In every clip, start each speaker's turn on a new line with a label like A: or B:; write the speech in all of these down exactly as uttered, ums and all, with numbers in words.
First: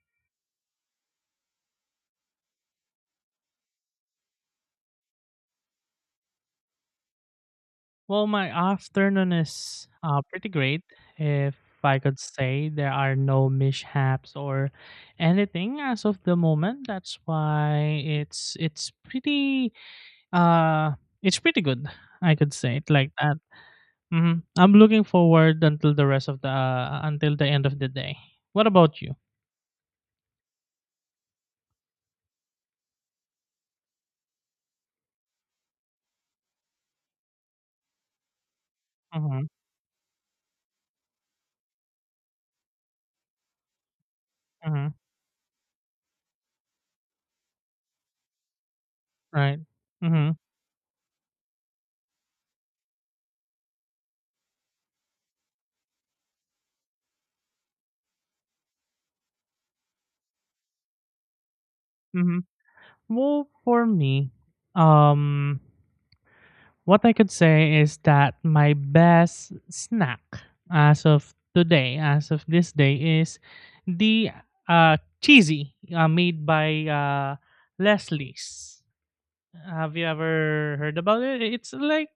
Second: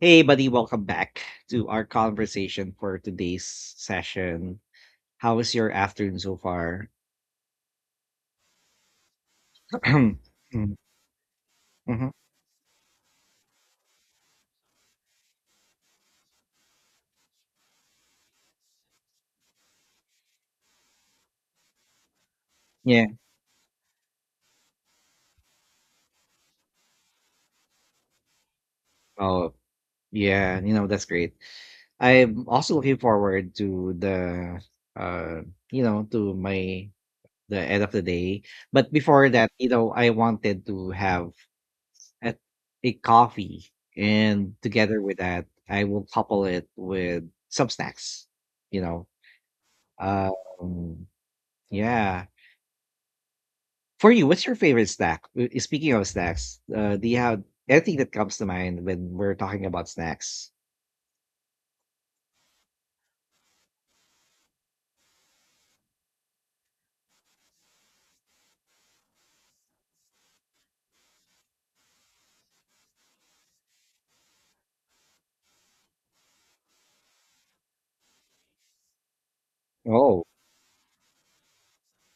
A: Hey, buddy, welcome back to our conversation for today's session. How was your afternoon so far?
B: Well, my afternoon is uh, pretty great, if I
A: Mm-hmm.
B: could say. There are no mishaps or anything as of the moment. That's why it's it's pretty uh it's pretty good. I could say it
A: Yeah.
B: like that. hmm I'm looking forward until the rest of the uh, until the end of the day. What about you?
A: Oh, yeah. You know, that's great. I'm also looking forward to the, uh, you know, to my, the end of the day. But before
B: Mm-hmm,
A: that, you know, I wanted to have a, a coffee. And
B: mm-hmm,
A: together with that, I will couple it with some snacks, you know.
B: right. Mm-hmm,
A: Um, yeah. For you, what's your favorite snack? Uh, eh, Speaking of snacks, uh, do you have anything that comes to mind when we're talking about snacks?
B: mm-hmm. Well, for me, um. What I could say is that my best snack as of today, as of this day, is the uh, cheesy uh, made by uh, Leslie's. Have you
A: Oh,
B: ever heard about it? It's like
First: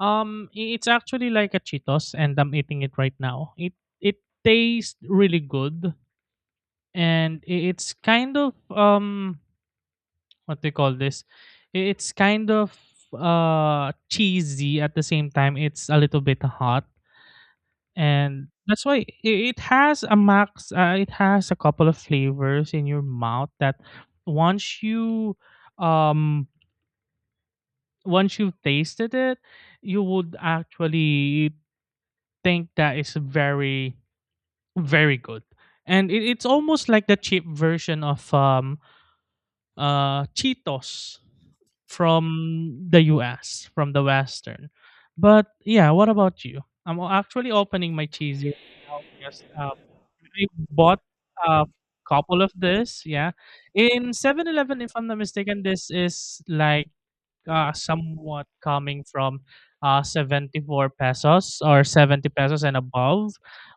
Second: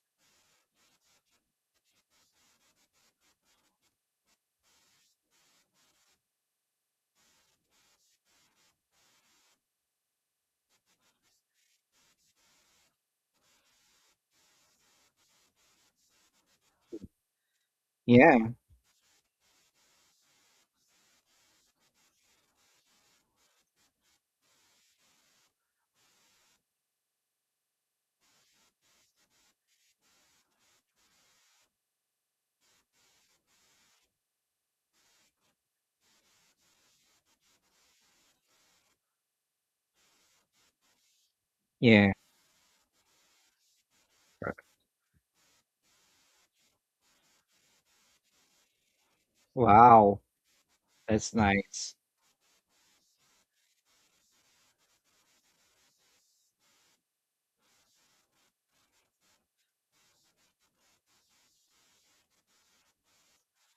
B: um, i- it's actually like a Cheetos, and I'm eating it right now. It it tastes really good, and i- it's kind of um what they call this I- it's kind of uh cheesy, at the same time it's a little bit hot, and
A: yeah,
B: that's why i- it has a max uh, it has a couple of flavors in your mouth that once you um once you've tasted it you would actually think that it's very very good, and it, it's almost like the cheap version of um uh cheetos
A: yeah.
B: from the U S, from the Western. But yeah, what about you? I'm o- actually opening my cheesy right now because um,
A: Wow,
B: I bought
A: that's
B: a
A: nice.
B: couple of this. Yeah, in Seven Eleven, if I'm not mistaken, this is like uh, somewhat coming from uh seventy-four pesos or seventy pesos and above.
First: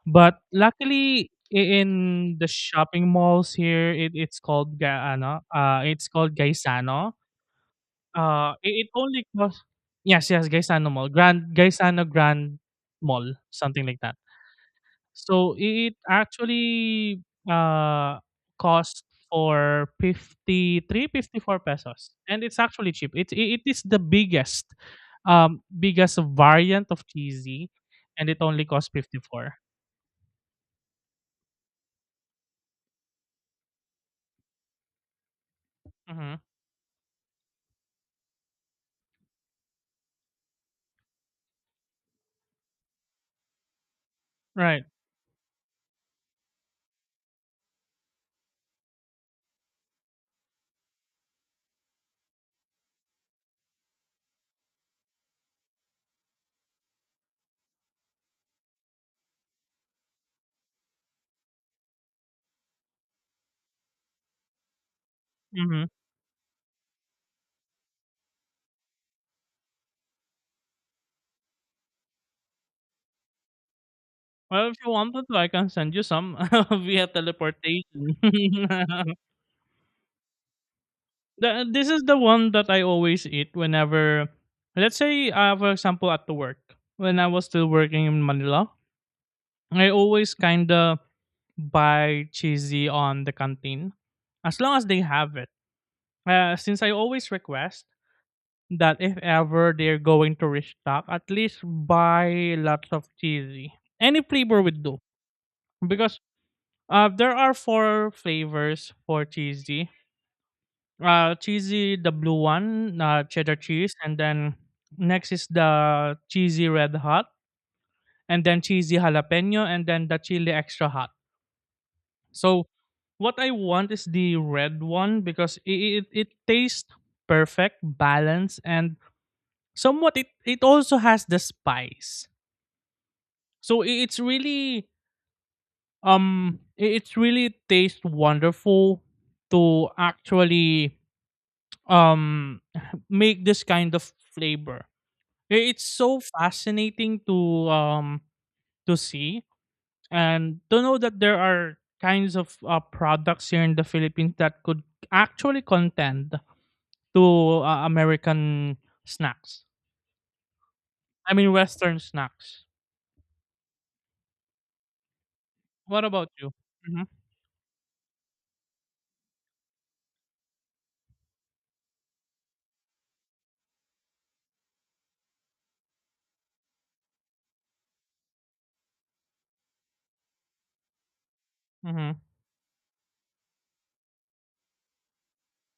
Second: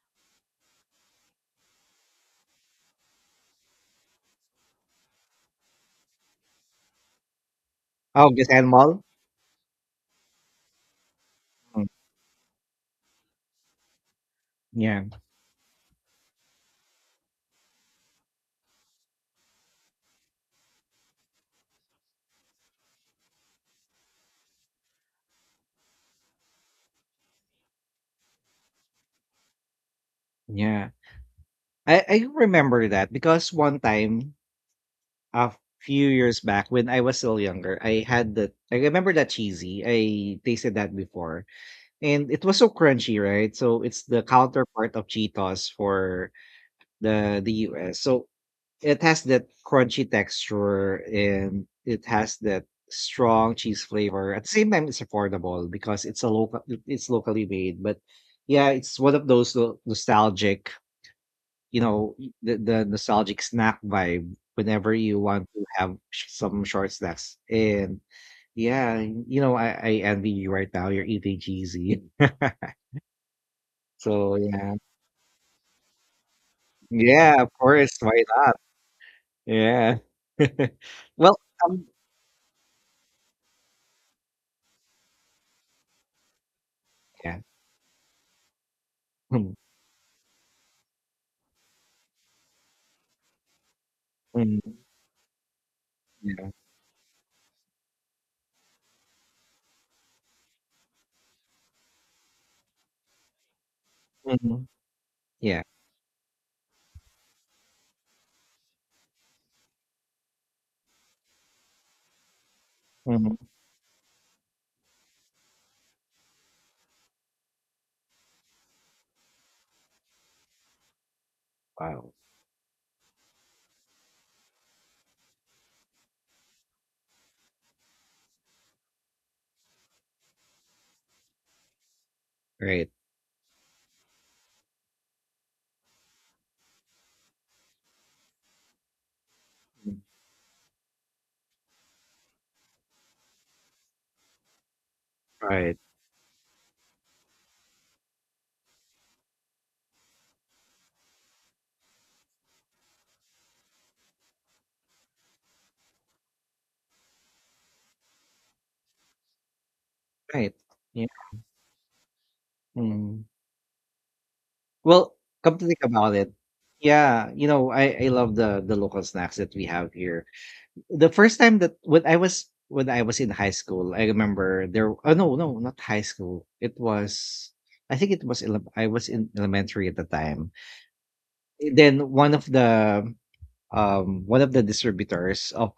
B: But luckily, i- in the shopping malls here, it, it's called Ga- ano, uh, it's called Gaisano.
A: Oh, just
B: Uh, it it
A: animal?
B: only costs, yes, yes, Gaisano Mall, Grand
A: Mm.
B: Gaisano Grand Mall, something like that.
A: Yeah,
B: So it actually uh costs for fifty three, fifty four pesos, and it's actually cheap. It it is the biggest, um, biggest variant of cheesy, and it only costs fifty-four.
A: yeah. I, I remember that because one time a few
B: Mm-hmm.
A: years back when I was still younger, I had that. I remember that cheesy. I tasted that before, and it was so crunchy, right? So it's the
B: Right.
A: counterpart of Cheetos for the the U S. So it has that crunchy texture and it has that strong cheese flavor. At the same time, it's affordable because it's a local, it's locally made. But yeah, it's one of those no- nostalgic, you know, y- the, the nostalgic snack vibe whenever you want to
B: Mm-hmm.
A: have sh- some short snacks. And yeah, you know, I, I envy you right now. You're eating cheesy. So
B: Well,
A: yeah,
B: if you wanted to, I can send you some via
A: yeah, of course.
B: teleportation.
A: Why not? Yeah. Well,
B: The, this is the one that I always eat whenever, let's say, uh, for example, at the work. When I
A: yeah.
B: was still working in Manila,
A: Mm,
B: I always kind of buy cheesy on the canteen as
A: mm,
B: long as they have it.
A: yeah.
B: Uh, since I always request that if ever they're going to restock, at least buy lots of cheesy. Any flavor
A: Mhm,
B: would do.
A: yeah.
B: Because uh, there are four flavors for cheesy. Uh, cheesy, the blue one, uh,
A: Mm-hmm.
B: cheddar cheese, and then next is the cheesy red hot, and then cheesy jalapeno, and then the chili extra hot.
A: Wow.
B: So what I want is the red one because it it, it tastes perfect, balanced, and somewhat it it also has the spice.
A: Right.
B: So i- it's really um i- it's really tastes wonderful to actually um make this kind of flavor. Eh,
A: Right.
B: It's so fascinating to um to see and to know that there are kinds of uh, products here in the Philippines that could actually contend to uh, American snacks.
A: Right. Yeah.
B: I mean Western snacks.
A: Mm. Well, come to think
B: What
A: about
B: about
A: it,
B: you? hmm
A: yeah, you know, I I love the the local snacks that we have here. The first time that when I was when I was in high school, I remember there. Oh no, no, not high school. It was. I think it was ele- I was in elementary at the time. Then
B: hmm
A: one of the um one of the distributors of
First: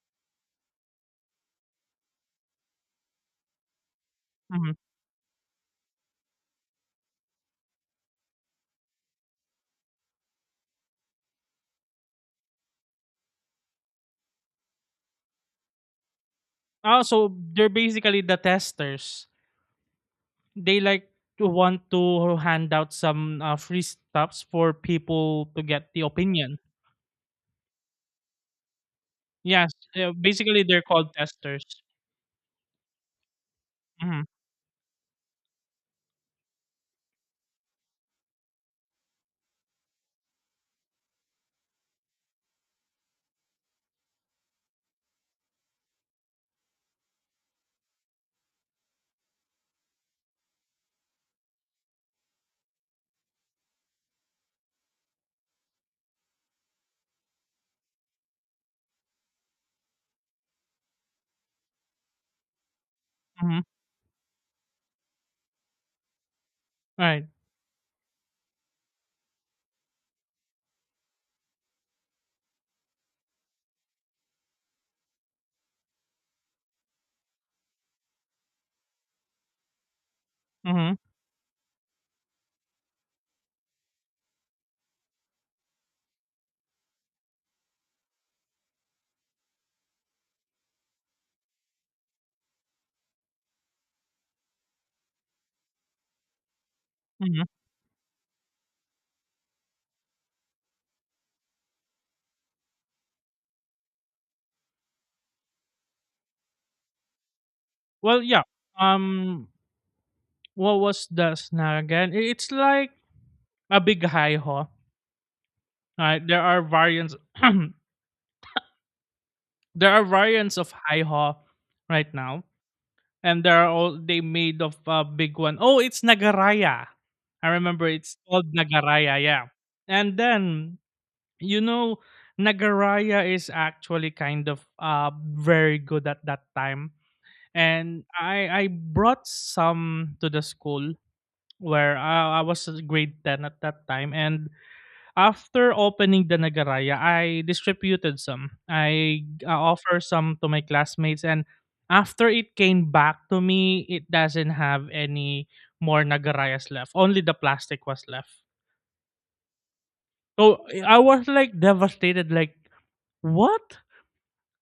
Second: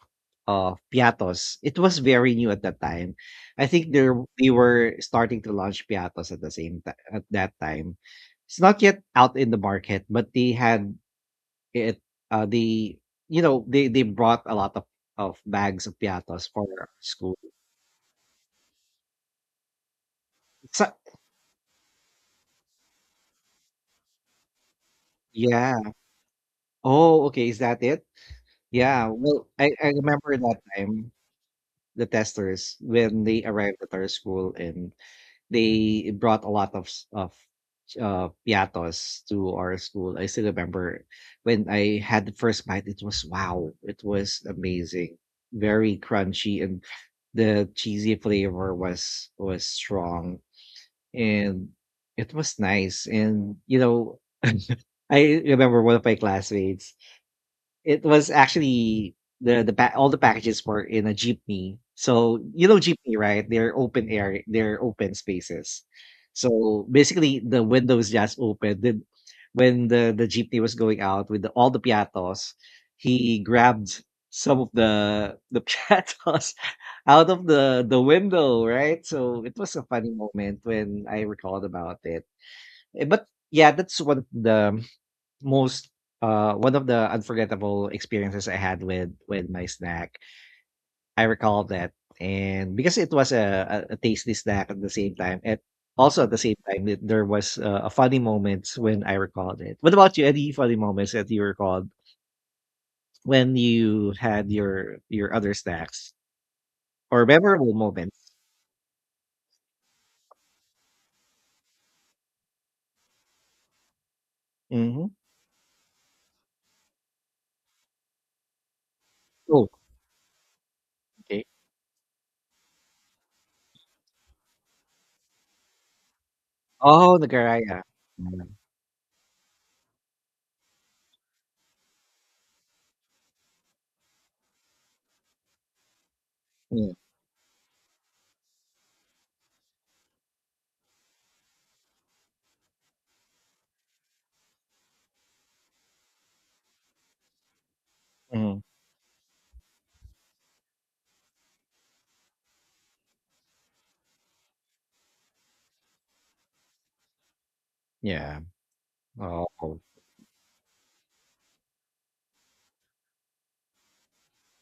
A: uh piatos, it was very new at that time. I think there they
B: hmm
A: were starting to launch piatos at the same time at that time. It's not yet out in the market, but they had it uh they you know, they they brought a lot of of bags of piatos for
B: Also,
A: school.
B: they're basically the testers. They
A: So,
B: like to want to hand out some uh, free stuffs for people to get
A: yeah,
B: the opinion.
A: oh okay, is that it? Yeah, well, i
B: Yes,
A: i
B: uh,
A: remember that
B: basically they're
A: time
B: called testers.
A: the testers when they arrived at our
B: hmm
A: school and they brought a lot of s- of uh piatos to our school. I still remember when I had the first bite, it was wow, it was amazing. Very crunchy and the cheesy flavor was was strong, and it was nice. And you know, I remember one of my classmates. It was actually the the pa all the packages were in a jeepney. So, you know jeepney, right?
B: hmm
A: They're open air, they're open spaces. So,
B: Right.
A: basically, the windows just opened. Then when the the jeepney was going out with the, all the piatos, he grabbed some of the the piatos out of the the window, right? So, it was a funny moment
B: Mhm,
A: when I recalled about it. Eh, But yeah, that's one of the most uh one of the unforgettable experiences I had with with my snack. I recall that, and because it was a, a, a tasty snack at the same time, and also at the same time, it, there
B: mhm.
A: was uh, a funny moments when I recalled it. What about you? Any funny moments that you recalled when you had your your other snacks or memorable
B: Well,
A: moments?
B: yeah, um, what was the snack again? I it's like a big high ho,
A: Hmm.
B: right? There are variants
A: Oh,
B: there are variants of high ho
A: okay.
B: right now, and there are all they made of a big one. Oh, it's nagaraya.
A: Oh,
B: I
A: Nagaraya.
B: remember it's
A: Yeah.
B: called nagaraya, yeah. And then, you know, nagaraya is actually kind of, uh, very good at that time, and I I brought some to the school where I, I was a grade ten at that time, and after opening the nagaraya I distributed some,
A: Hmm.
B: I uh, offer some to my classmates, and after it came back to me it doesn't have any more nagarayas left, only the plastic was
A: Yeah.
B: left.
A: Oh,
B: So I was like devastated, like what,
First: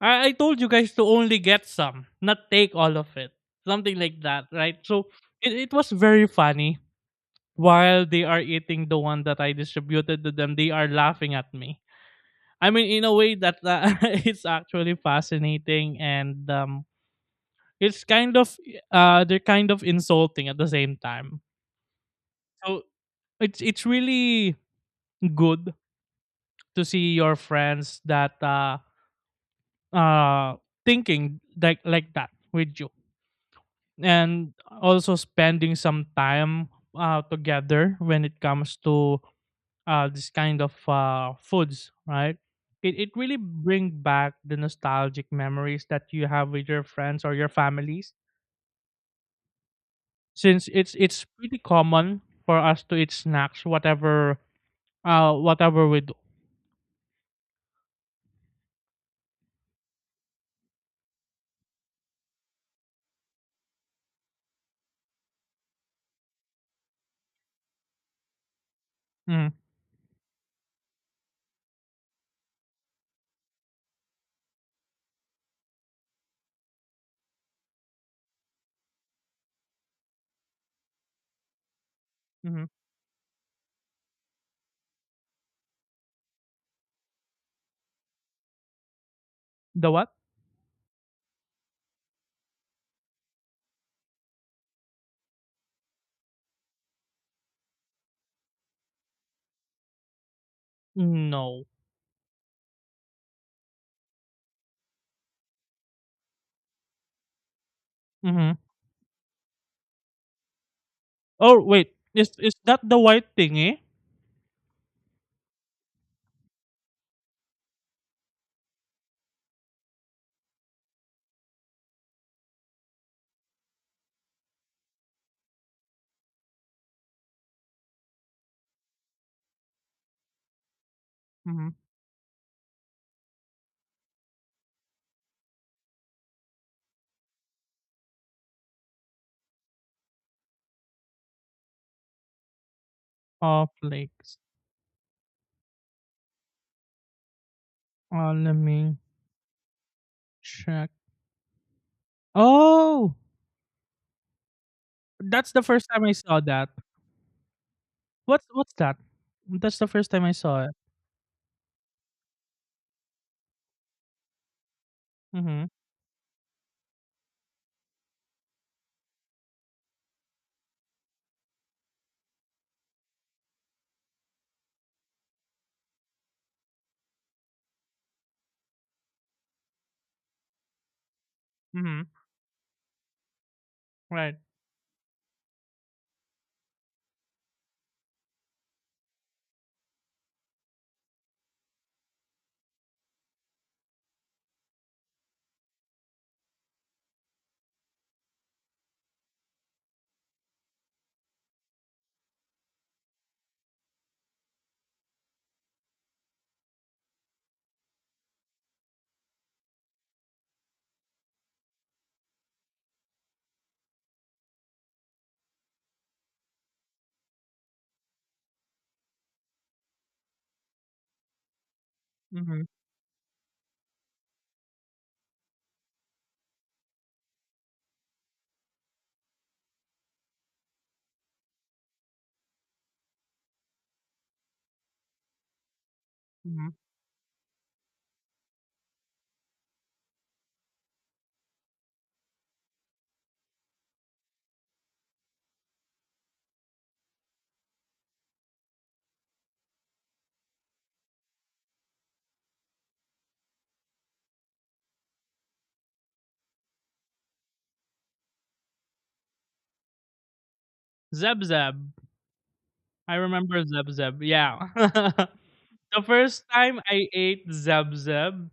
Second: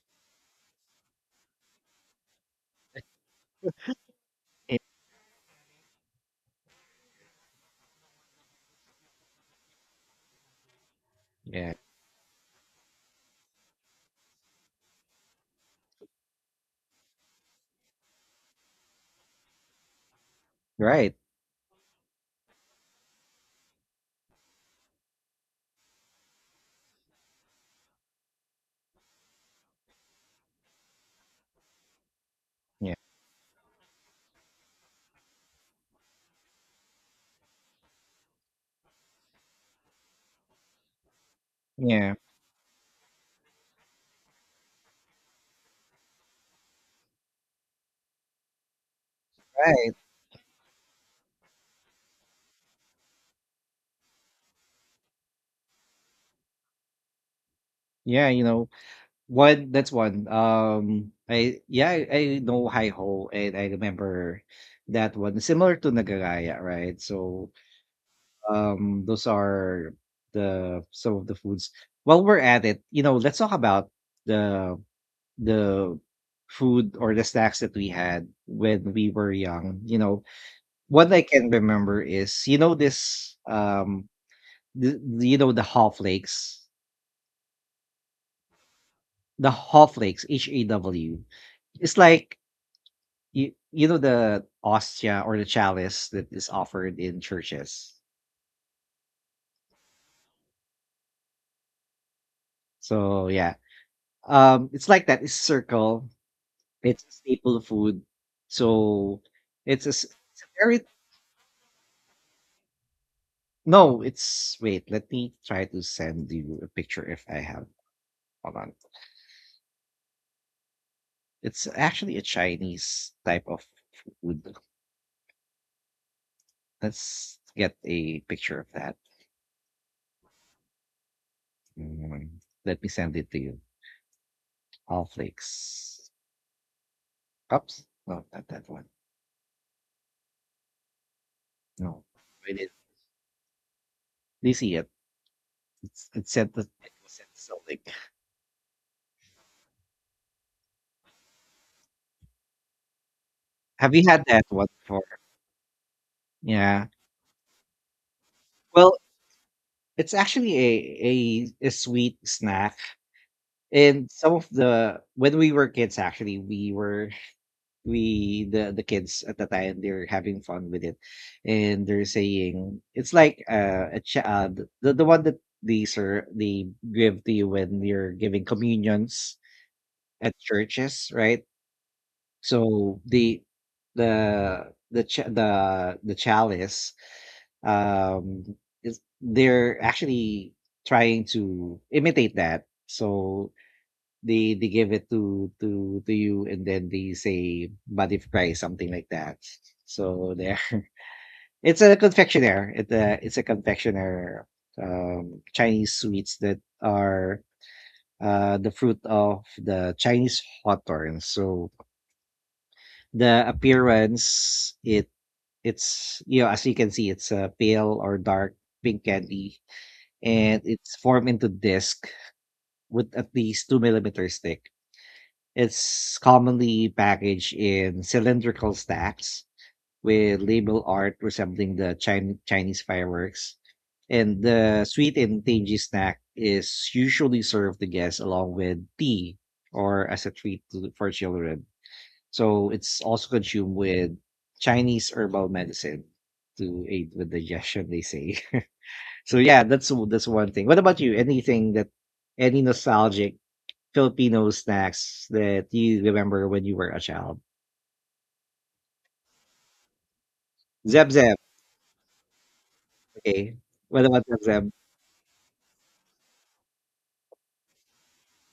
B: i, I told you guys to only get some, not take all of it, something like that, right? So it, it was very funny. While they are eating the one that I distributed to them, they are laughing at
A: yeah.
B: me. I mean, in a way that uh, it's actually fascinating and um, it's kind of uh, they're kind of insulting at the same
A: Right.
B: time. So it's it's really good to see your friends that uh, uh, thinking like like that with you,
A: Yeah.
B: and also spending some time uh, together when it comes to uh, this kind of uh, foods,
A: Yeah.
B: right? It, it really bring back the nostalgic memories that you have with your friends or your families
A: Right.
B: since it's it's pretty common for us to eat snacks whatever uh whatever we do.
A: Yeah. You know, one that's one. Um I yeah, I, I know Hi Ho and I remember that one. Similar to Nagaraya, right? So um, those
B: Mm.
A: are the some of the foods. While we're at it, you know, let's talk about the the food or the snacks that we had when we were young. You know, one I can remember is you
B: hmm
A: know this um the, you know, the Haw flakes. The Haw
B: the what?
A: flakes, H A W. It's like you, you know the ostia or the chalice that is offered in churches.
B: No.
A: So yeah, um, it's like that. It's circle. It's a staple food.
B: hmm
A: So it's a, s- it's a very
B: oh wait, is is that the white thingy?
A: no. It's wait. Let me try to send you a picture if I have. Hold on. It's actually a Chinese type of food. Let's get a picture of that.
B: Mhm.
A: Mm, let me send it to you. All flakes. Oops. No, not that one. No.
B: Cornflakes.
A: Do you see it? It's it's sent to it was sent to Sonic.
B: Uh, let me check. Oh,
A: Have you had that one before?
B: that's the first time I saw that.
A: Yeah.
B: What's what's
A: Well,
B: that? That's the first
A: it's
B: time I
A: actually
B: saw it.
A: a a, a sweet snack. And some of the when we were
B: Mhm.
A: kids, actually, we were we the the kids at the time they're having fun with it, and they're saying it's like uh, a ch- uh, the the the one that these are they give to you when you're giving communions at churches, right?
B: Mhm.
A: So the
B: Right.
A: the the cha the the chalice, um, is they're actually trying to imitate that. So they they give it to to to you, and then they say body fry, something like that. So there, it's a confectioner. It uh, it's a confectioner um, Chinese sweets that are uh, the fruit of the Chinese hawthorn. So the appearance it. It's, you know, as you can see, it's a pale or dark pink candy, and it's formed into disc
B: Mhm.
A: with at least two millimeters thick. It's commonly packaged in cylindrical stacks with label art resembling the Chin- Chinese fireworks. And the sweet and tangy snack
B: Mhm.
A: is usually served to guests along with tea or as a treat to, for children. So it's also consumed with Chinese herbal medicine to aid with digestion, they say. So yeah, that's that's one thing. What about you? Anything that any nostalgic Filipino snacks that you remember when you were a child? Zeb Zeb.
B: Zeb Zeb. I
A: Okay.
B: remember Zeb
A: What
B: Zeb.
A: about Zeb
B: Yeah.
A: Zeb?
B: The first time I ate Zeb Zeb,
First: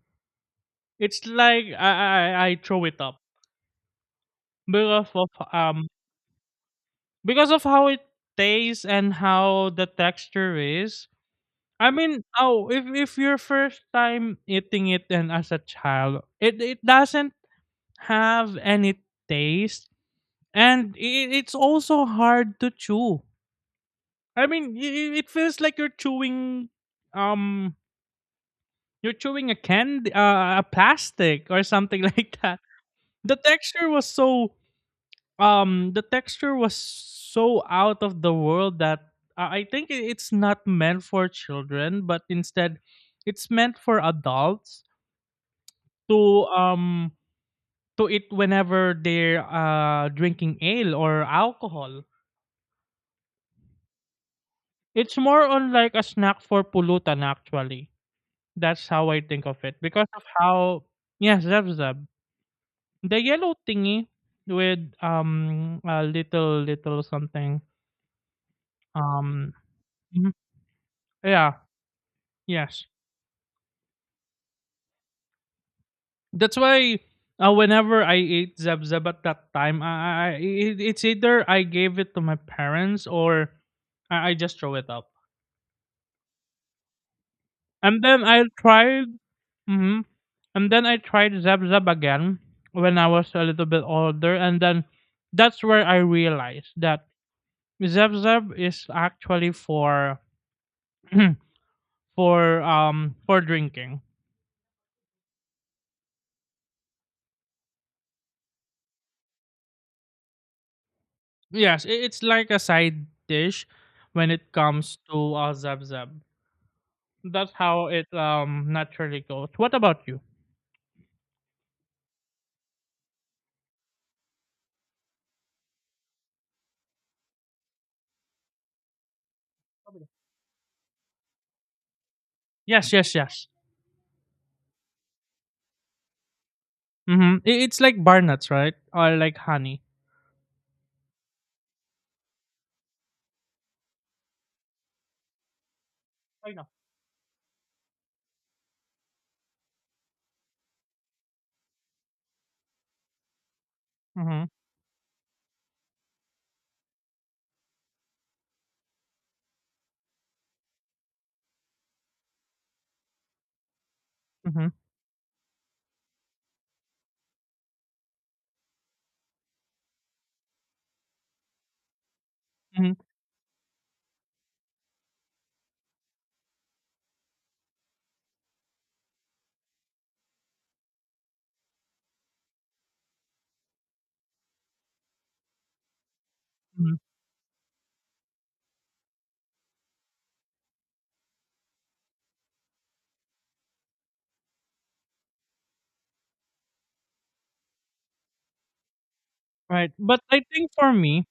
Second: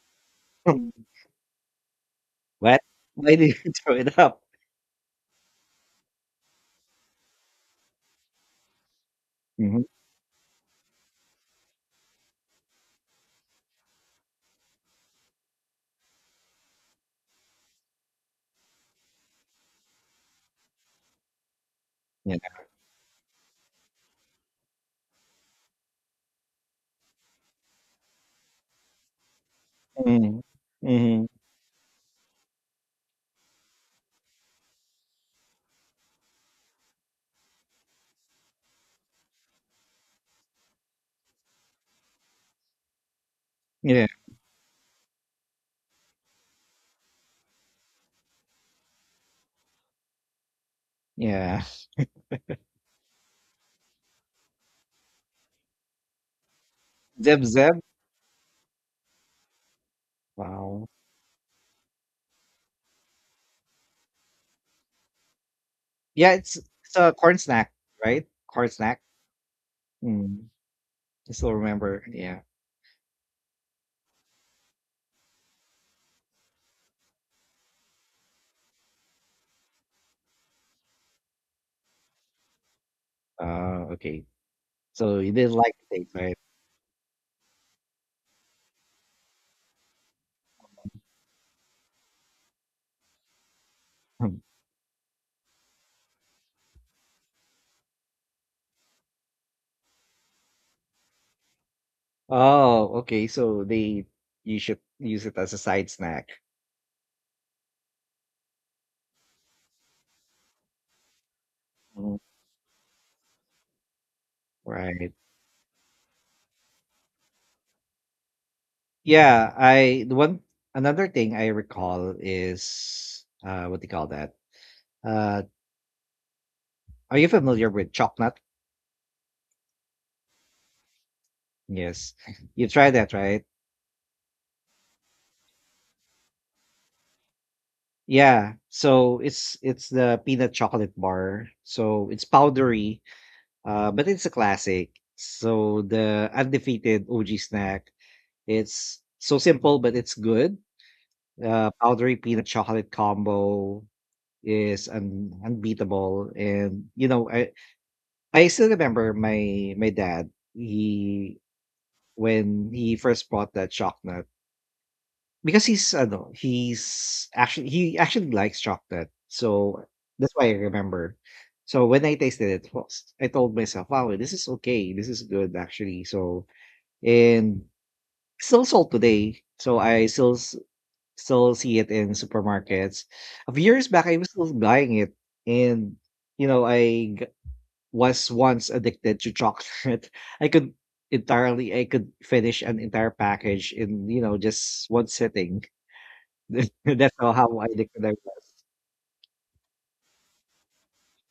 B: it's like I I I
A: What?
B: throw it up
A: Why did you throw it up?
B: because of um because of how it tastes and how
A: Hmm.
B: the texture is. I mean, oh, if if your first time eating it and as a child, it it doesn't have any taste, and it, it's also
A: Yeah.
B: hard to chew. I mean, it, it feels like you're chewing, um, you're chewing a candy, uh, a
A: Mm-hmm.
B: plastic or something like that. The texture was so, um, the texture was so out of the world that I I think it- it's not meant for children, but instead, it's meant for
A: Yeah.
B: adults to um to it whenever they're uh drinking ale or
A: Yeah.
B: alcohol. It's more on like a snack for pulutan
A: Zeb Zeb.
B: actually. That's how I think of it because of how,
A: Wow.
B: yes, zeb zeb. The yellow thingy with um a
A: Yeah, it's
B: little
A: it's
B: little
A: a corn
B: something.
A: snack, right? Corn snack.
B: um mhm.
A: I still
B: Yeah,
A: remember. Yeah.
B: yes. That's why uh, whenever I ate zeb zeb at that time, I, I I- it, it's either I gave it to my parents or
A: Uh, okay.
B: I, I just throw it up.
A: So you didn't like the taste, right?
B: And then I tried, mhm, and then I tried Zap Zap again when I was a little bit older, and then that's where I realized that Zap Zap is actually for for
A: Oh,
B: um
A: okay.
B: for
A: So
B: drinking.
A: they you should use it as a side snack.
B: Yes, i-
A: Mm.
B: it's like a side dish when it comes
A: Right.
B: to uh, Zap Zap. That's how it um naturally goes.
A: Yeah,
B: What
A: I
B: about
A: the
B: you?
A: one another thing I recall is uh, what do you call that? Uh, are you familiar with chocolate? Yes. You tried
B: Yes,
A: that,
B: yes,
A: right?
B: yes. Mm-hmm. It's like bar nuts,
A: Yeah.
B: right? Or
A: So
B: like
A: it's
B: honey.
A: it's the peanut chocolate bar. So it's powdery, uh, but it's a classic. So the
B: I know.
A: undefeated O G snack. It's so simple, but it's good. Uh, powdery peanut chocolate combo
B: Mm-hmm.
A: is un- unbeatable, and you know, I I still remember my my dad. He when he first bought that chocolate,
B: Mm-hmm.
A: because he's I know he's actually he actually likes chocolate, so that's why I remember. So when I tasted it,
B: Mm-hmm.
A: first, I told myself, "Wow, this is okay. This is good, actually." So and still sold today. So I still still see it in supermarkets. A few years back, I was still buying it, and you know, I g- was once addicted to chocolate. I could entirely, I could finish an entire package in you know just one sitting. That's how how addicted I was.
B: Right. But I think for me,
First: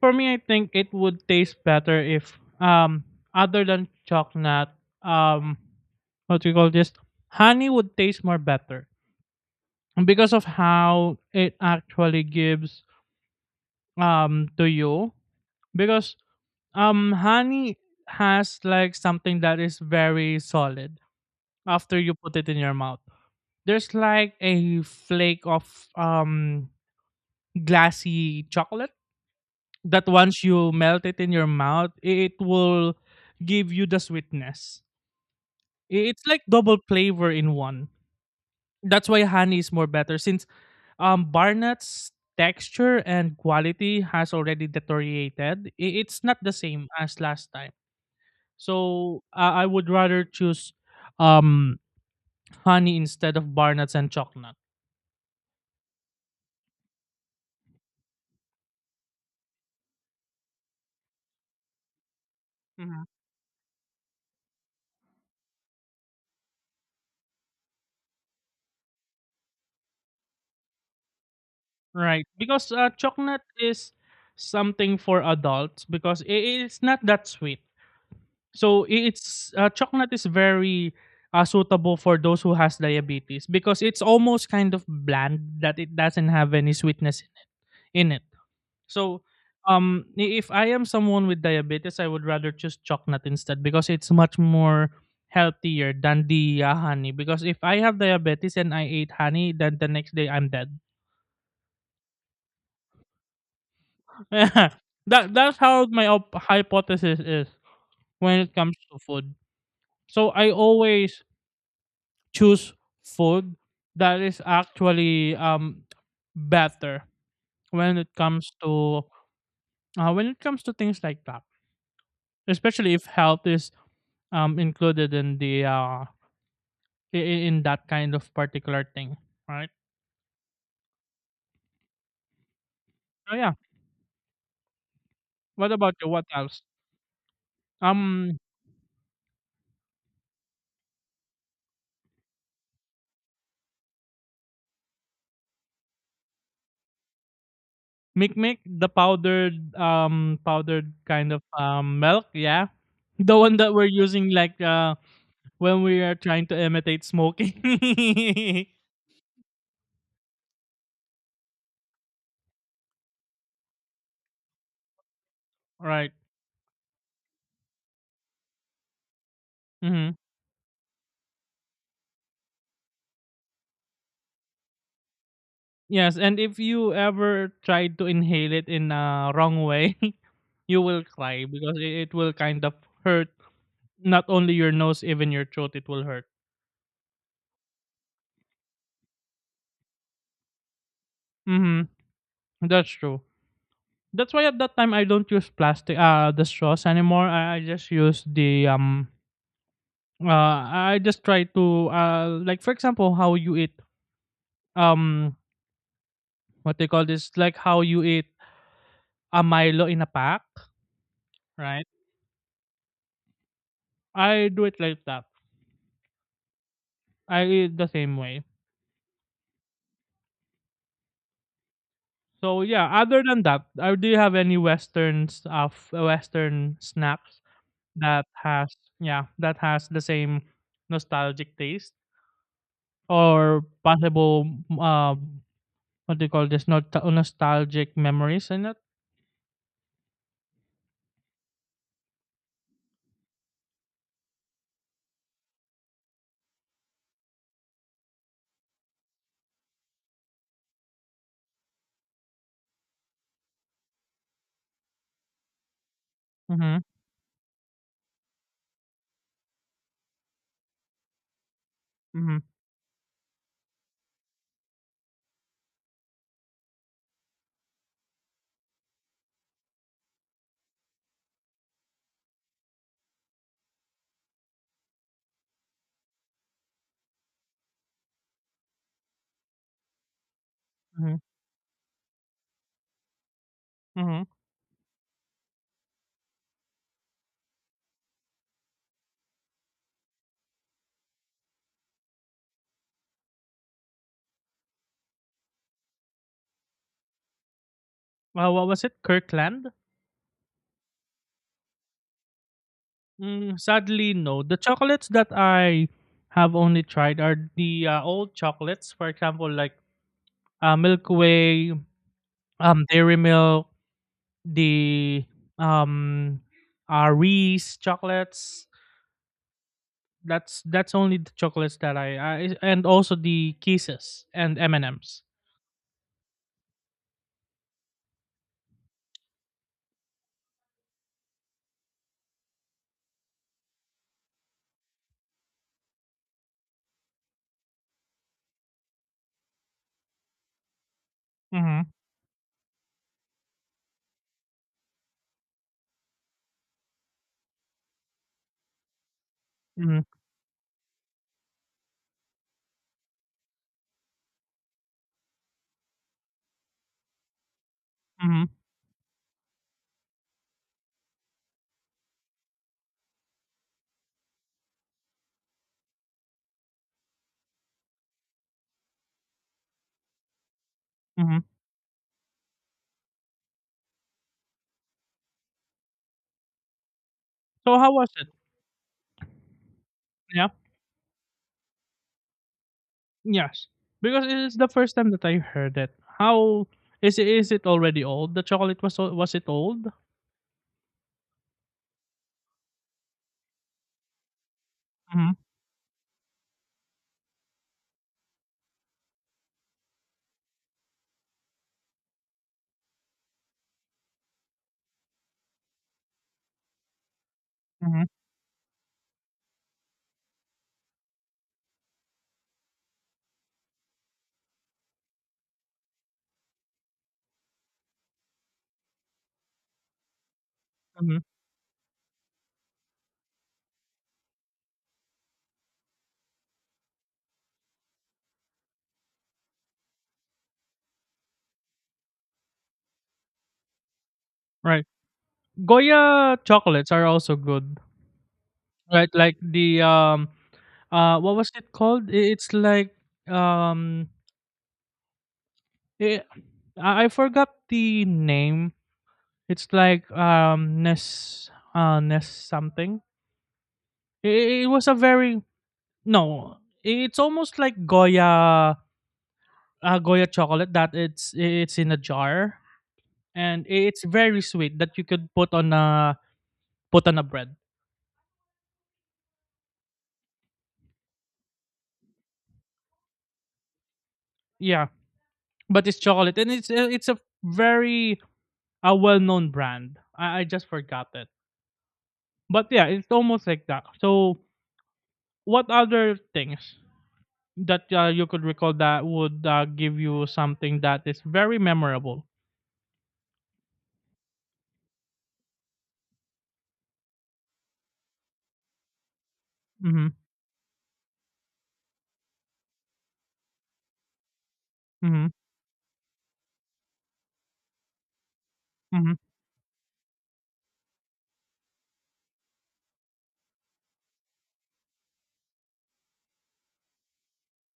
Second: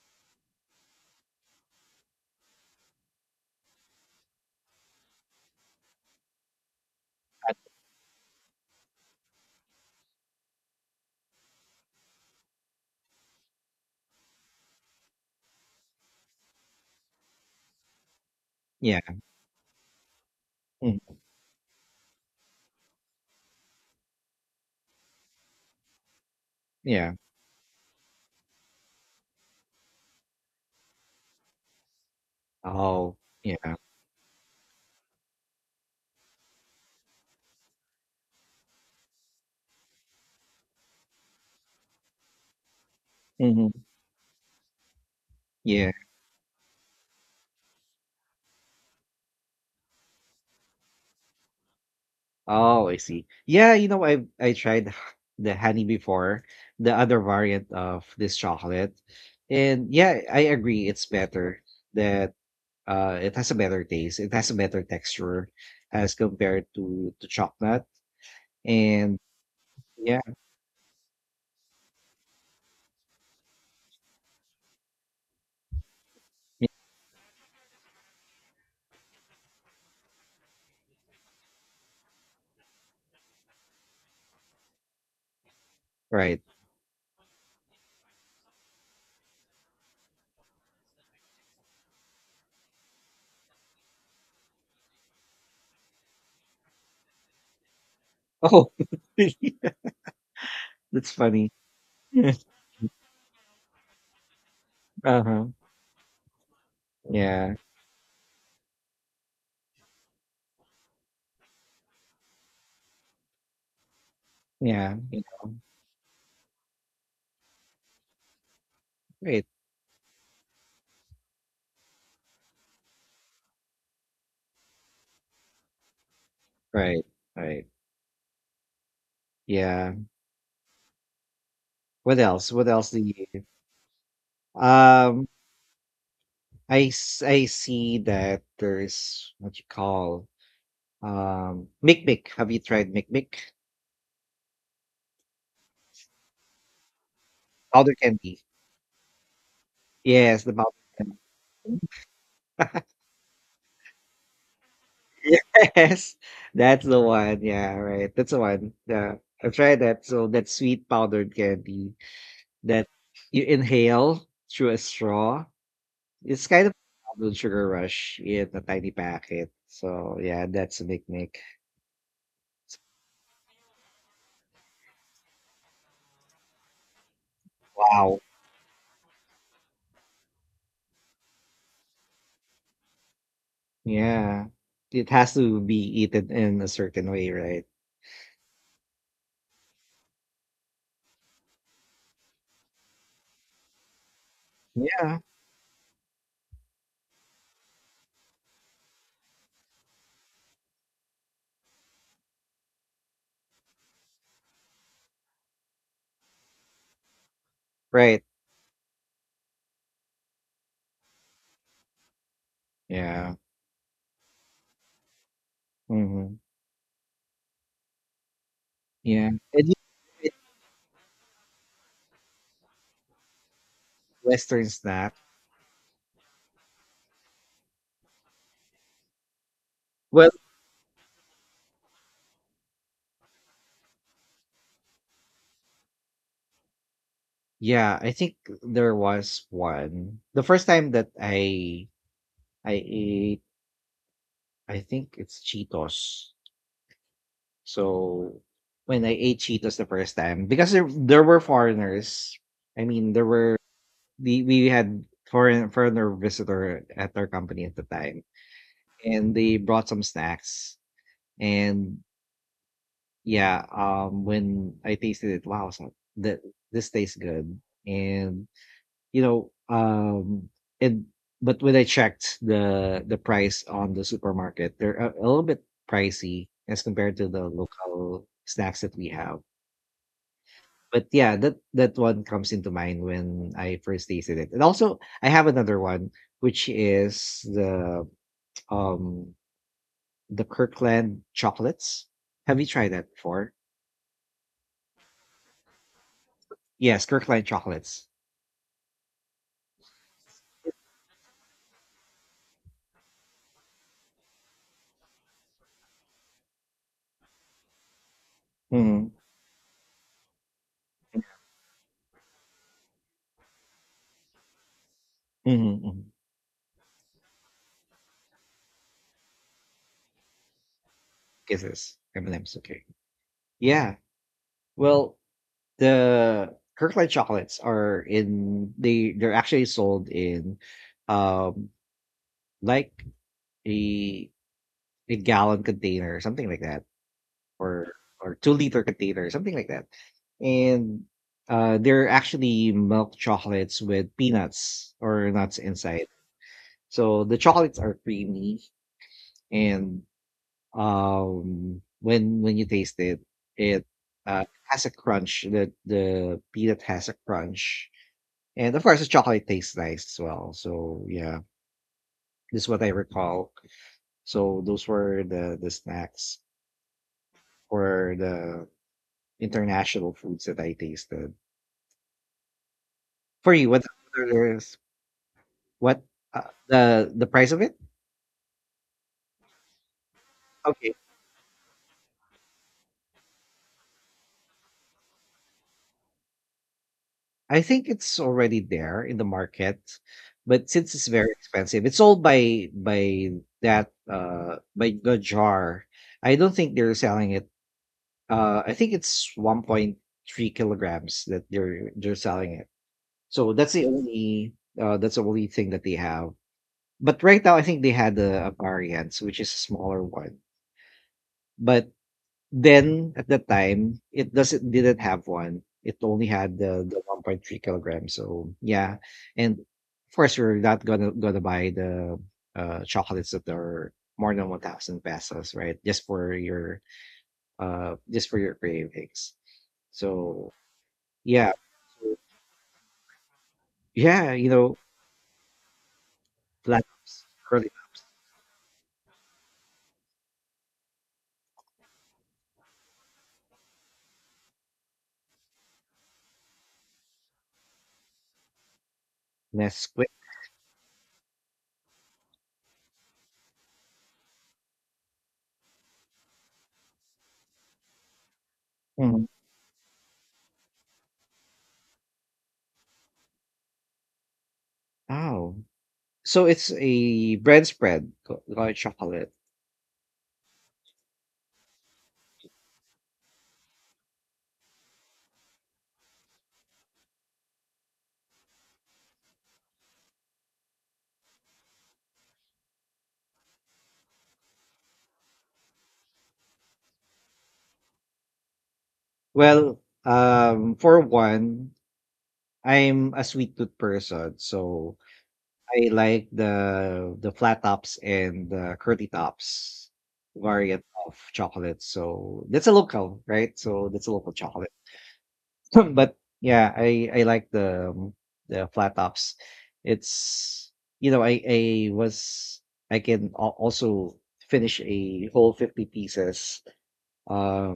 B: for me, I think it would taste better if, um, other than chocolate, um, what we call this? Honey would taste more better because of how it actually gives, um, to you. Because, um, honey has like
A: Yeah,
B: something that is very solid
A: mm,
B: after you put it in your mouth. There's like a flake of, um,
A: yeah.
B: glassy chocolate that once you melt it in your mouth, it will
A: Oh,
B: give
A: yeah,
B: you the sweetness. I- It's like double flavor in one. That's why honey is more better since um Barnett's texture and
A: hmm,
B: quality has already deteriorated.
A: yeah.
B: i- It's not the same as last time. So uh, I would rather choose um
A: Oh, I
B: honey
A: see.
B: instead of
A: Yeah, you
B: Barnett's
A: know,
B: and
A: I I
B: chocolate.
A: tried h- the honey before, the other variant of this chocolate. And yeah, I agree it's better that
B: Mm-hmm.
A: uh, it has a better taste. It has a better texture as compared to to chocolate. And yeah,
B: Right, because uh, chocolate is something for adults because i- it's not that sweet. So i- it's uh, chocolate is very uh, suitable for those who has diabetes because it's almost kind of bland that it doesn't
A: right.
B: have any sweetness in it. So um i- if I am someone with diabetes, I would rather choose chocolate instead because it's much more healthier than the uh, honey, because if I have diabetes
A: Oh,
B: and I ate honey, then the next day I'm dead.
A: that's funny.
B: That
A: Uh-huh.
B: that's how my op- hypothesis is
A: Yeah.
B: when it comes to food. So I always choose food that is
A: Yeah. Yeah.
B: actually um better when it comes to
A: Right.
B: uh, when it comes to things like that, especially if health is um included in the uh
A: Right.
B: in, in
A: Right.
B: that kind of particular thing, right?
A: Yeah. What else? What else do
B: So
A: you
B: yeah.
A: um
B: What about you? What else?
A: I s- I see
B: Um,
A: that there's what you call um Mic Have you tried Mic Mic? Powder candy.
B: Mikmik, the powdered um
A: Yes, the powder.
B: powdered kind of um milk, yeah. The one that we're using like uh when we are
A: Yes,
B: trying to
A: that's the
B: imitate
A: one.
B: smoking.
A: Yeah, right. That's the one. Yeah, I've tried that. So that sweet powdered candy that you inhale through a straw.
B: Right.
A: It's kind of a blood sugar rush in a tiny packet.
B: Mhm.
A: So yeah, that's a Mic Mic.
B: Yes, and if you ever try to
A: Wow.
B: inhale it in a wrong way, you will cry because it, it will kind of hurt not
A: Yeah.
B: only your nose,
A: It
B: even
A: has
B: your
A: to
B: throat
A: be
B: it will hurt.
A: eaten in a certain way, right?
B: Mhm. That's true. That's why at that time I
A: Yeah.
B: don't use plastic uh the straws anymore. I, I just use the um uh I just try to uh like for example how you eat um what they call this like how you
A: Right.
B: eat a milo in a pack, right?
A: Yeah.
B: I do it like that,
A: Mhm.
B: I eat the same way.
A: Yeah. And you said
B: So yeah, other than that, uh, do you have any
A: Western snack.
B: western stuff uh, western snacks that has, yeah, that has the
A: Well,
B: same nostalgic taste or possible uh what do you call this, not nostalgic
A: yeah, I think
B: memories in it?
A: there was one. The first time that I I ate, I think it's Cheetos. So when I ate Cheetos the first time, because there, there were foreigners. I mean, there were the we had foreign foreigner
B: Mm-hmm.
A: visitor at our company at the time, and they brought some snacks. And
B: Mm-hmm.
A: yeah, um, when I tasted it, wow, so that this tastes good. And you know, um, and but when I checked the the price on the supermarket, they're a, a little bit pricey as compared to the local snacks that we have. But
B: Mm-hmm.
A: yeah, that that one comes into mind when I first
B: Mm-hmm.
A: tasted it. And also, I have another one, which is the um the Kirkland chocolates. Have you tried that before? Yes, Kirkland chocolates.
B: Uh, what was it? Kirkland? Mm, sadly, no. The chocolates that I have only tried are the uh, old chocolates. For
A: Mhm.
B: example, like uh, Milky Way, um, Dairy Milk, the
A: Mhm, mhm.
B: um, uh, Reese chocolates. That's that's only the chocolates
A: Kisses,
B: that I,
A: M&Ms,
B: I,
A: okay.
B: and also the
A: Yeah.
B: kisses and M and
A: Well,
B: M's.
A: the Kirkland chocolates are in they they're actually sold in um like a a gallon container, something like that, or or two liter container, something like that. And uh
B: Mhm.
A: they're actually milk chocolates with peanuts or nuts inside. So the chocolates are creamy and
B: Mhm.
A: um when when you taste it it uh, has a crunch, the the peanut has a crunch,
B: Mhm.
A: and of course the chocolate tastes nice as well, so yeah, this is what I recall. So those were the the snacks or the international foods that I tasted.
B: Mhm.
A: For you, what others- what uh, the the price of it?
B: So how was it? Yeah.
A: Okay.
B: Yes. Because it is the first time that I heard it. How is it? Is
A: I
B: it
A: think
B: already
A: it's
B: old? The
A: already
B: chocolate was
A: there
B: al-
A: in the
B: was it
A: market,
B: old?
A: but since it's very expensive, it's sold by by that uh by the
B: Mhm.
A: jar. I don't think they're selling it. Uh, I think it's one point three kilograms that they're they're selling it. So that's the only uh that's the only thing that they have. But right now, I think they
B: Mhm.
A: had a, a variant, which is a smaller one. But then at that time, it doesn't didn't have one. It only had the the one point three kilograms. So yeah, and of course we're not gonna
B: Mhm.
A: gonna buy the uh, chocolates that are more than one thousand pesos, right? Just for your uh just for your cravings. So yeah, yeah, you know,
B: Right. Goya chocolates are
A: Platinum's
B: also
A: early
B: good. Right. Like the um uh what was it called? I- it's like um it. I I forgot the name, it's like
A: Nesquik.
B: um ness uh ness something. it, it was a very, no, i- it's almost like goya,
A: Mhm.
B: uh, goya chocolate that it's it's in a jar and i- it's very sweet that you could put
A: Oh,
B: on a
A: so it's
B: put on a
A: a
B: bread,
A: bread spread, co- called chocolate.
B: yeah, but it's chocolate and it's uh, it's a very a well-known brand, i, I just forgot it, but yeah, it's almost like that. So what other things that uh, you could recall that would uh,
A: Well,
B: give you
A: um,
B: something
A: for
B: that is very
A: one,
B: memorable?
A: I'm a sweet tooth person, so I like the the flat tops and the curly tops
B: Mm-hmm,
A: variant of chocolate. So that's a local, right? So that's a local chocolate.
B: mm-hmm,
A: But yeah, I I like the um, the flat
B: mm-hmm,
A: tops. It's, you know I I was, I can al- also finish a whole fifty pieces. Uh,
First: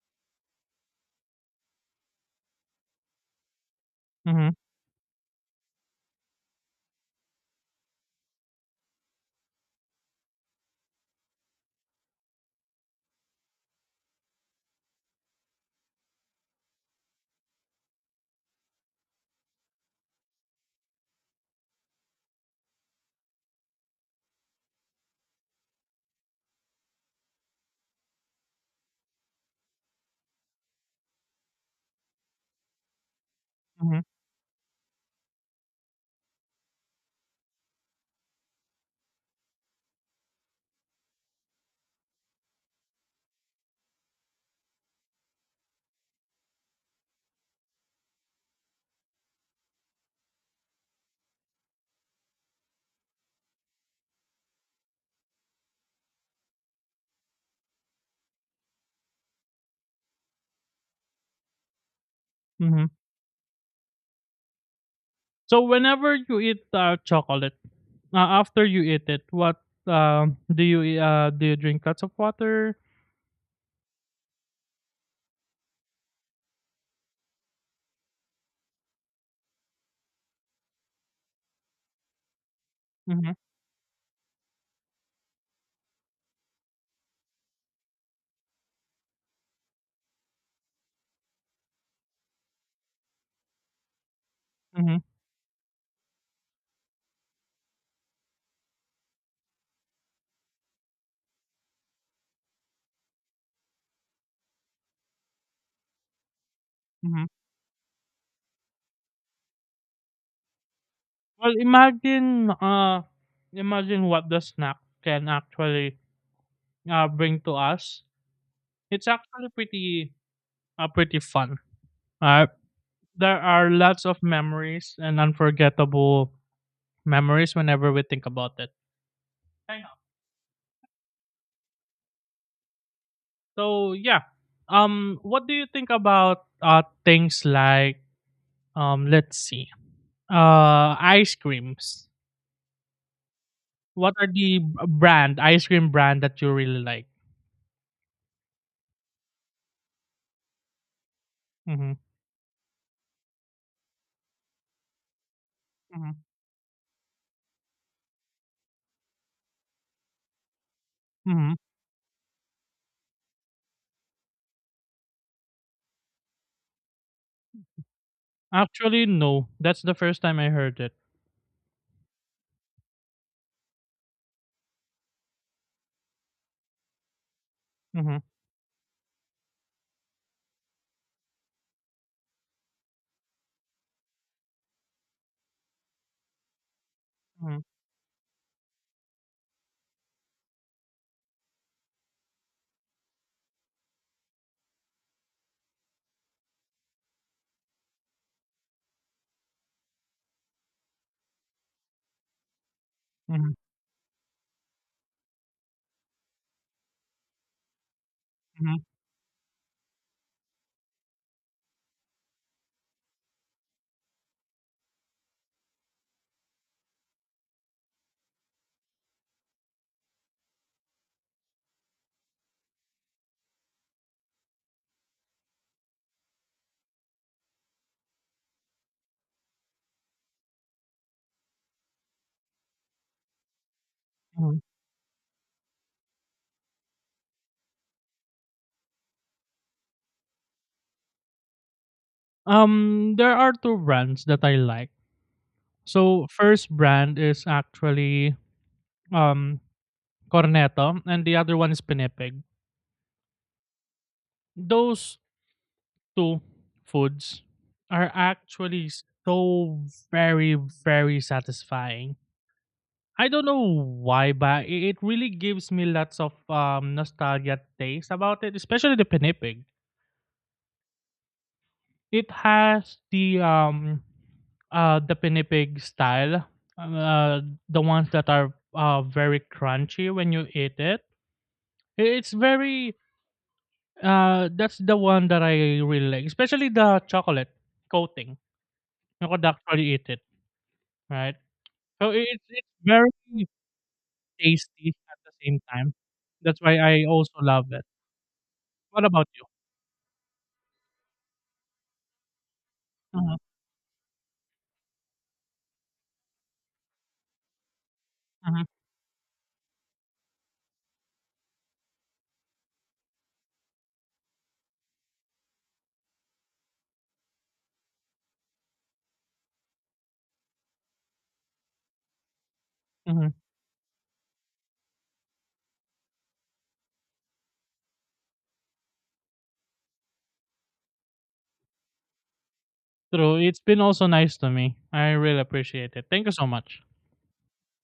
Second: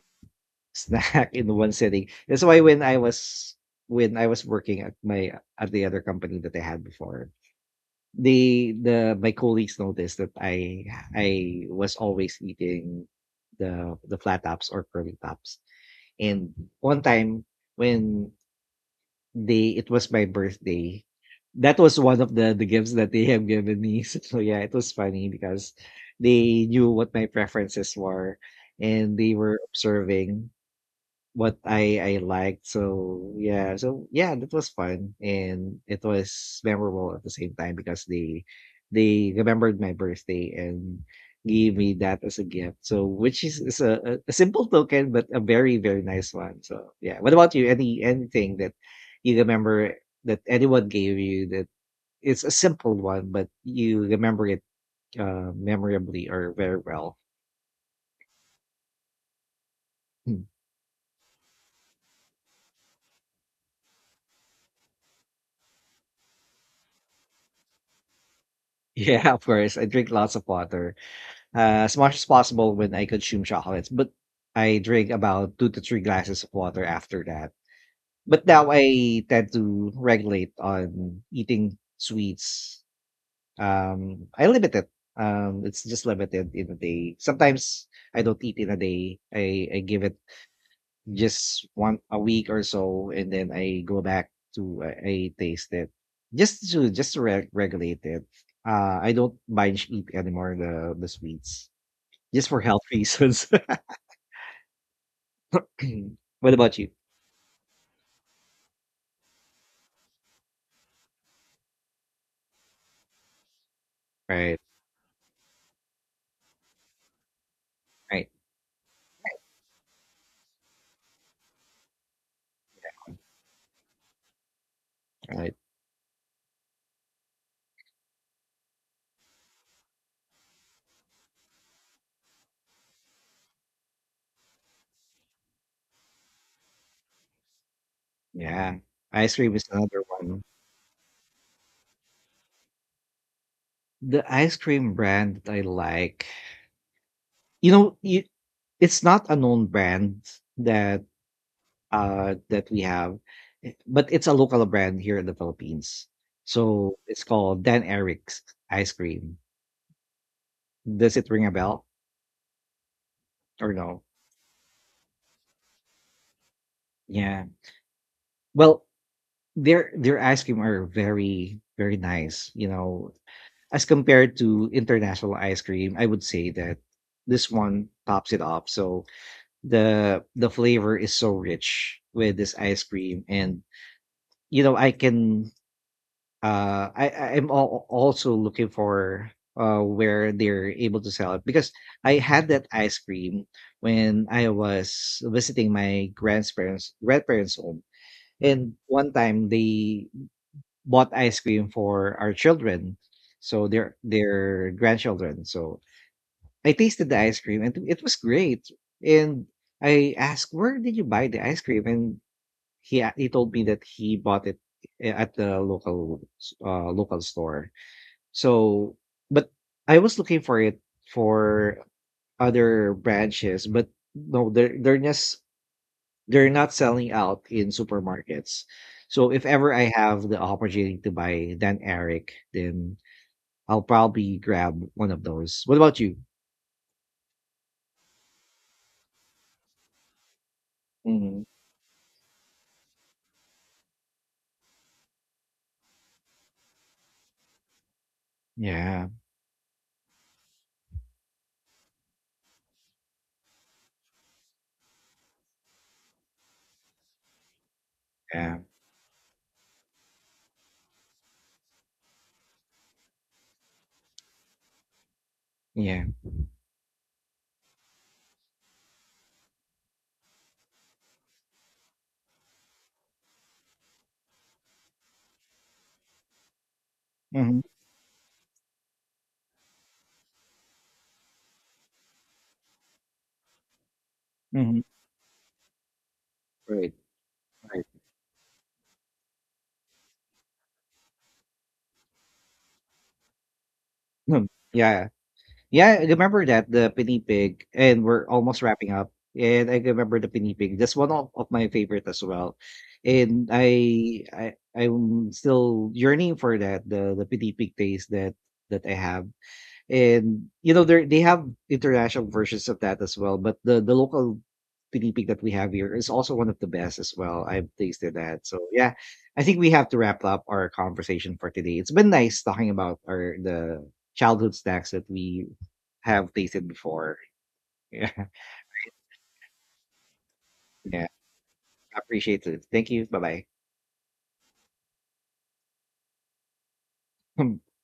A: Snack in one sitting. That's why when I was, when I was
B: mm-hmm,
A: working at my, at the other company that I had before, they, the my colleagues noticed that I I was always eating the the flat tops or curly tops. And one time when they, it was my birthday, that was one of the the gifts that they have given me. So yeah, it was funny because they knew what my preferences were and they were observing what I I liked. So yeah,
B: mm-hmm,
A: so yeah, that was fun and it was memorable at the same time because they they remembered my birthday and gave me that as a gift. So which is, is a, a a simple token but a very, very nice one. So yeah, what about you? Any anything that you remember that anyone gave you that it's a simple one but you remember it uh memorably or very well. Hmm.
B: mm-hmm. So whenever you eat uh, chocolate, uh, after you eat it,
A: Yeah, of
B: what
A: course. I drink lots
B: um
A: of
B: do you
A: water.
B: e- uh, do? You
A: Uh,
B: drink
A: as
B: lots of
A: much as possible
B: water.
A: when I consume chocolates, but I drink about two to three glasses of water after that. But now I tend to regulate on eating sweets.
B: Mm-hmm,
A: Um, I limit it. Um, it's just limited in a day. Sometimes I don't eat in a day. I, I give it just one a week or so, and then I go back to,
B: mm-hmm,
A: I, I taste it just to just to re- regulate it. Uh, I don't binge eat anymore the the sweets. Just for health reasons. What about you?
B: mm-hmm. Well, imagine uh, imagine what the
A: Right.
B: snack can actually uh, bring to us.
A: Right,
B: It's actually pretty uh, pretty fun. Alright. There are lots of memories and
A: right.
B: unforgettable memories whenever we think about it. I know. So yeah. Um, what do you think about uh things like
A: Yeah.
B: um
A: Ice
B: let's
A: cream is
B: see.
A: another one.
B: Uh, ice creams. What
A: The
B: are
A: ice
B: the b-
A: cream
B: brand
A: brand that I
B: ice cream brand
A: like,
B: that you really like?
A: you know, you, it's not a known brand that,
B: Mhm.
A: uh, that we have, eh, but it's a local brand here in the Philippines.
B: Mhm.
A: So it's called Dan Eric's ice cream. Does it ring a
B: Mhm.
A: bell or no? Yeah. Well,
B: Actually no. That's
A: their
B: the
A: their
B: first time
A: ice
B: I
A: cream
B: heard
A: are
B: it.
A: very, very nice, you know, as compared to international ice cream, I would say that this one
B: Mhm.
A: tops it up. So the the flavor is so rich with this ice cream, and you know I can uh I I- I'm
B: Mhm.
A: al- also looking for uh where they're able to sell it because I had that ice cream when I was visiting my grandparents grandparents home, and one time they bought ice cream for our children,
B: Mhm.
A: so their their grandchildren, so I tasted the ice cream and it was great.
B: Mhm.
A: And I asked, "Where did you buy the ice cream?" And he a- he told me that he bought it a- at the local s- uh, local store. So, but I was looking for it for other branches, but no, they're they're just they're not selling out in supermarkets. So if ever I have the opportunity to buy Dan Eric, then I'll probably
B: Mhm.
A: grab one of those. What about you? Hmm.
B: Um, there are two brands that I like. So first brand is actually
A: Yeah,
B: um cornetto and the other one is pinipig. Those two foods are
A: yeah.
B: actually so very very satisfying. I don't know why, but i- it really gives me
A: Yeah.
B: lots of um nostalgia taste about it, especially the pinipig. It has the um uh the pinipig style, um, uh
A: Mhm,
B: the ones that are uh very crunchy when you eat it. I- It's very, Uh, that's
A: mhm.
B: the one that I really like, especially
A: Right,
B: the chocolate
A: right.
B: coating. You could actually eat it, right? So i- it's it's very
A: Hmm,
B: tasty
A: yeah.
B: at the same time.
A: Yeah, I remember
B: That's
A: that,
B: why
A: the
B: I also
A: Pinipig,
B: love it.
A: and we're almost wrapping
B: What
A: up,
B: about you?
A: and I remember the Pinipig. That's one of, of my favorite as well,
B: hmm
A: and I I I'm still yearning for that, the the Pinipig taste that
B: hmm
A: that I have. And you know, they they have international versions of that as well, but the the local tinipig that we have here is also one of the best as well. I've tasted that. So yeah, I think we have to wrap up our conversation for today. It's been nice talking about
B: hmm
A: our, the childhood snacks that we have tasted before. Yeah. Yeah. I appreciate it. Thank you.
B: True.
A: Bye
B: It's been also nice to me. I really appreciate it. Thank you so much.
A: bye.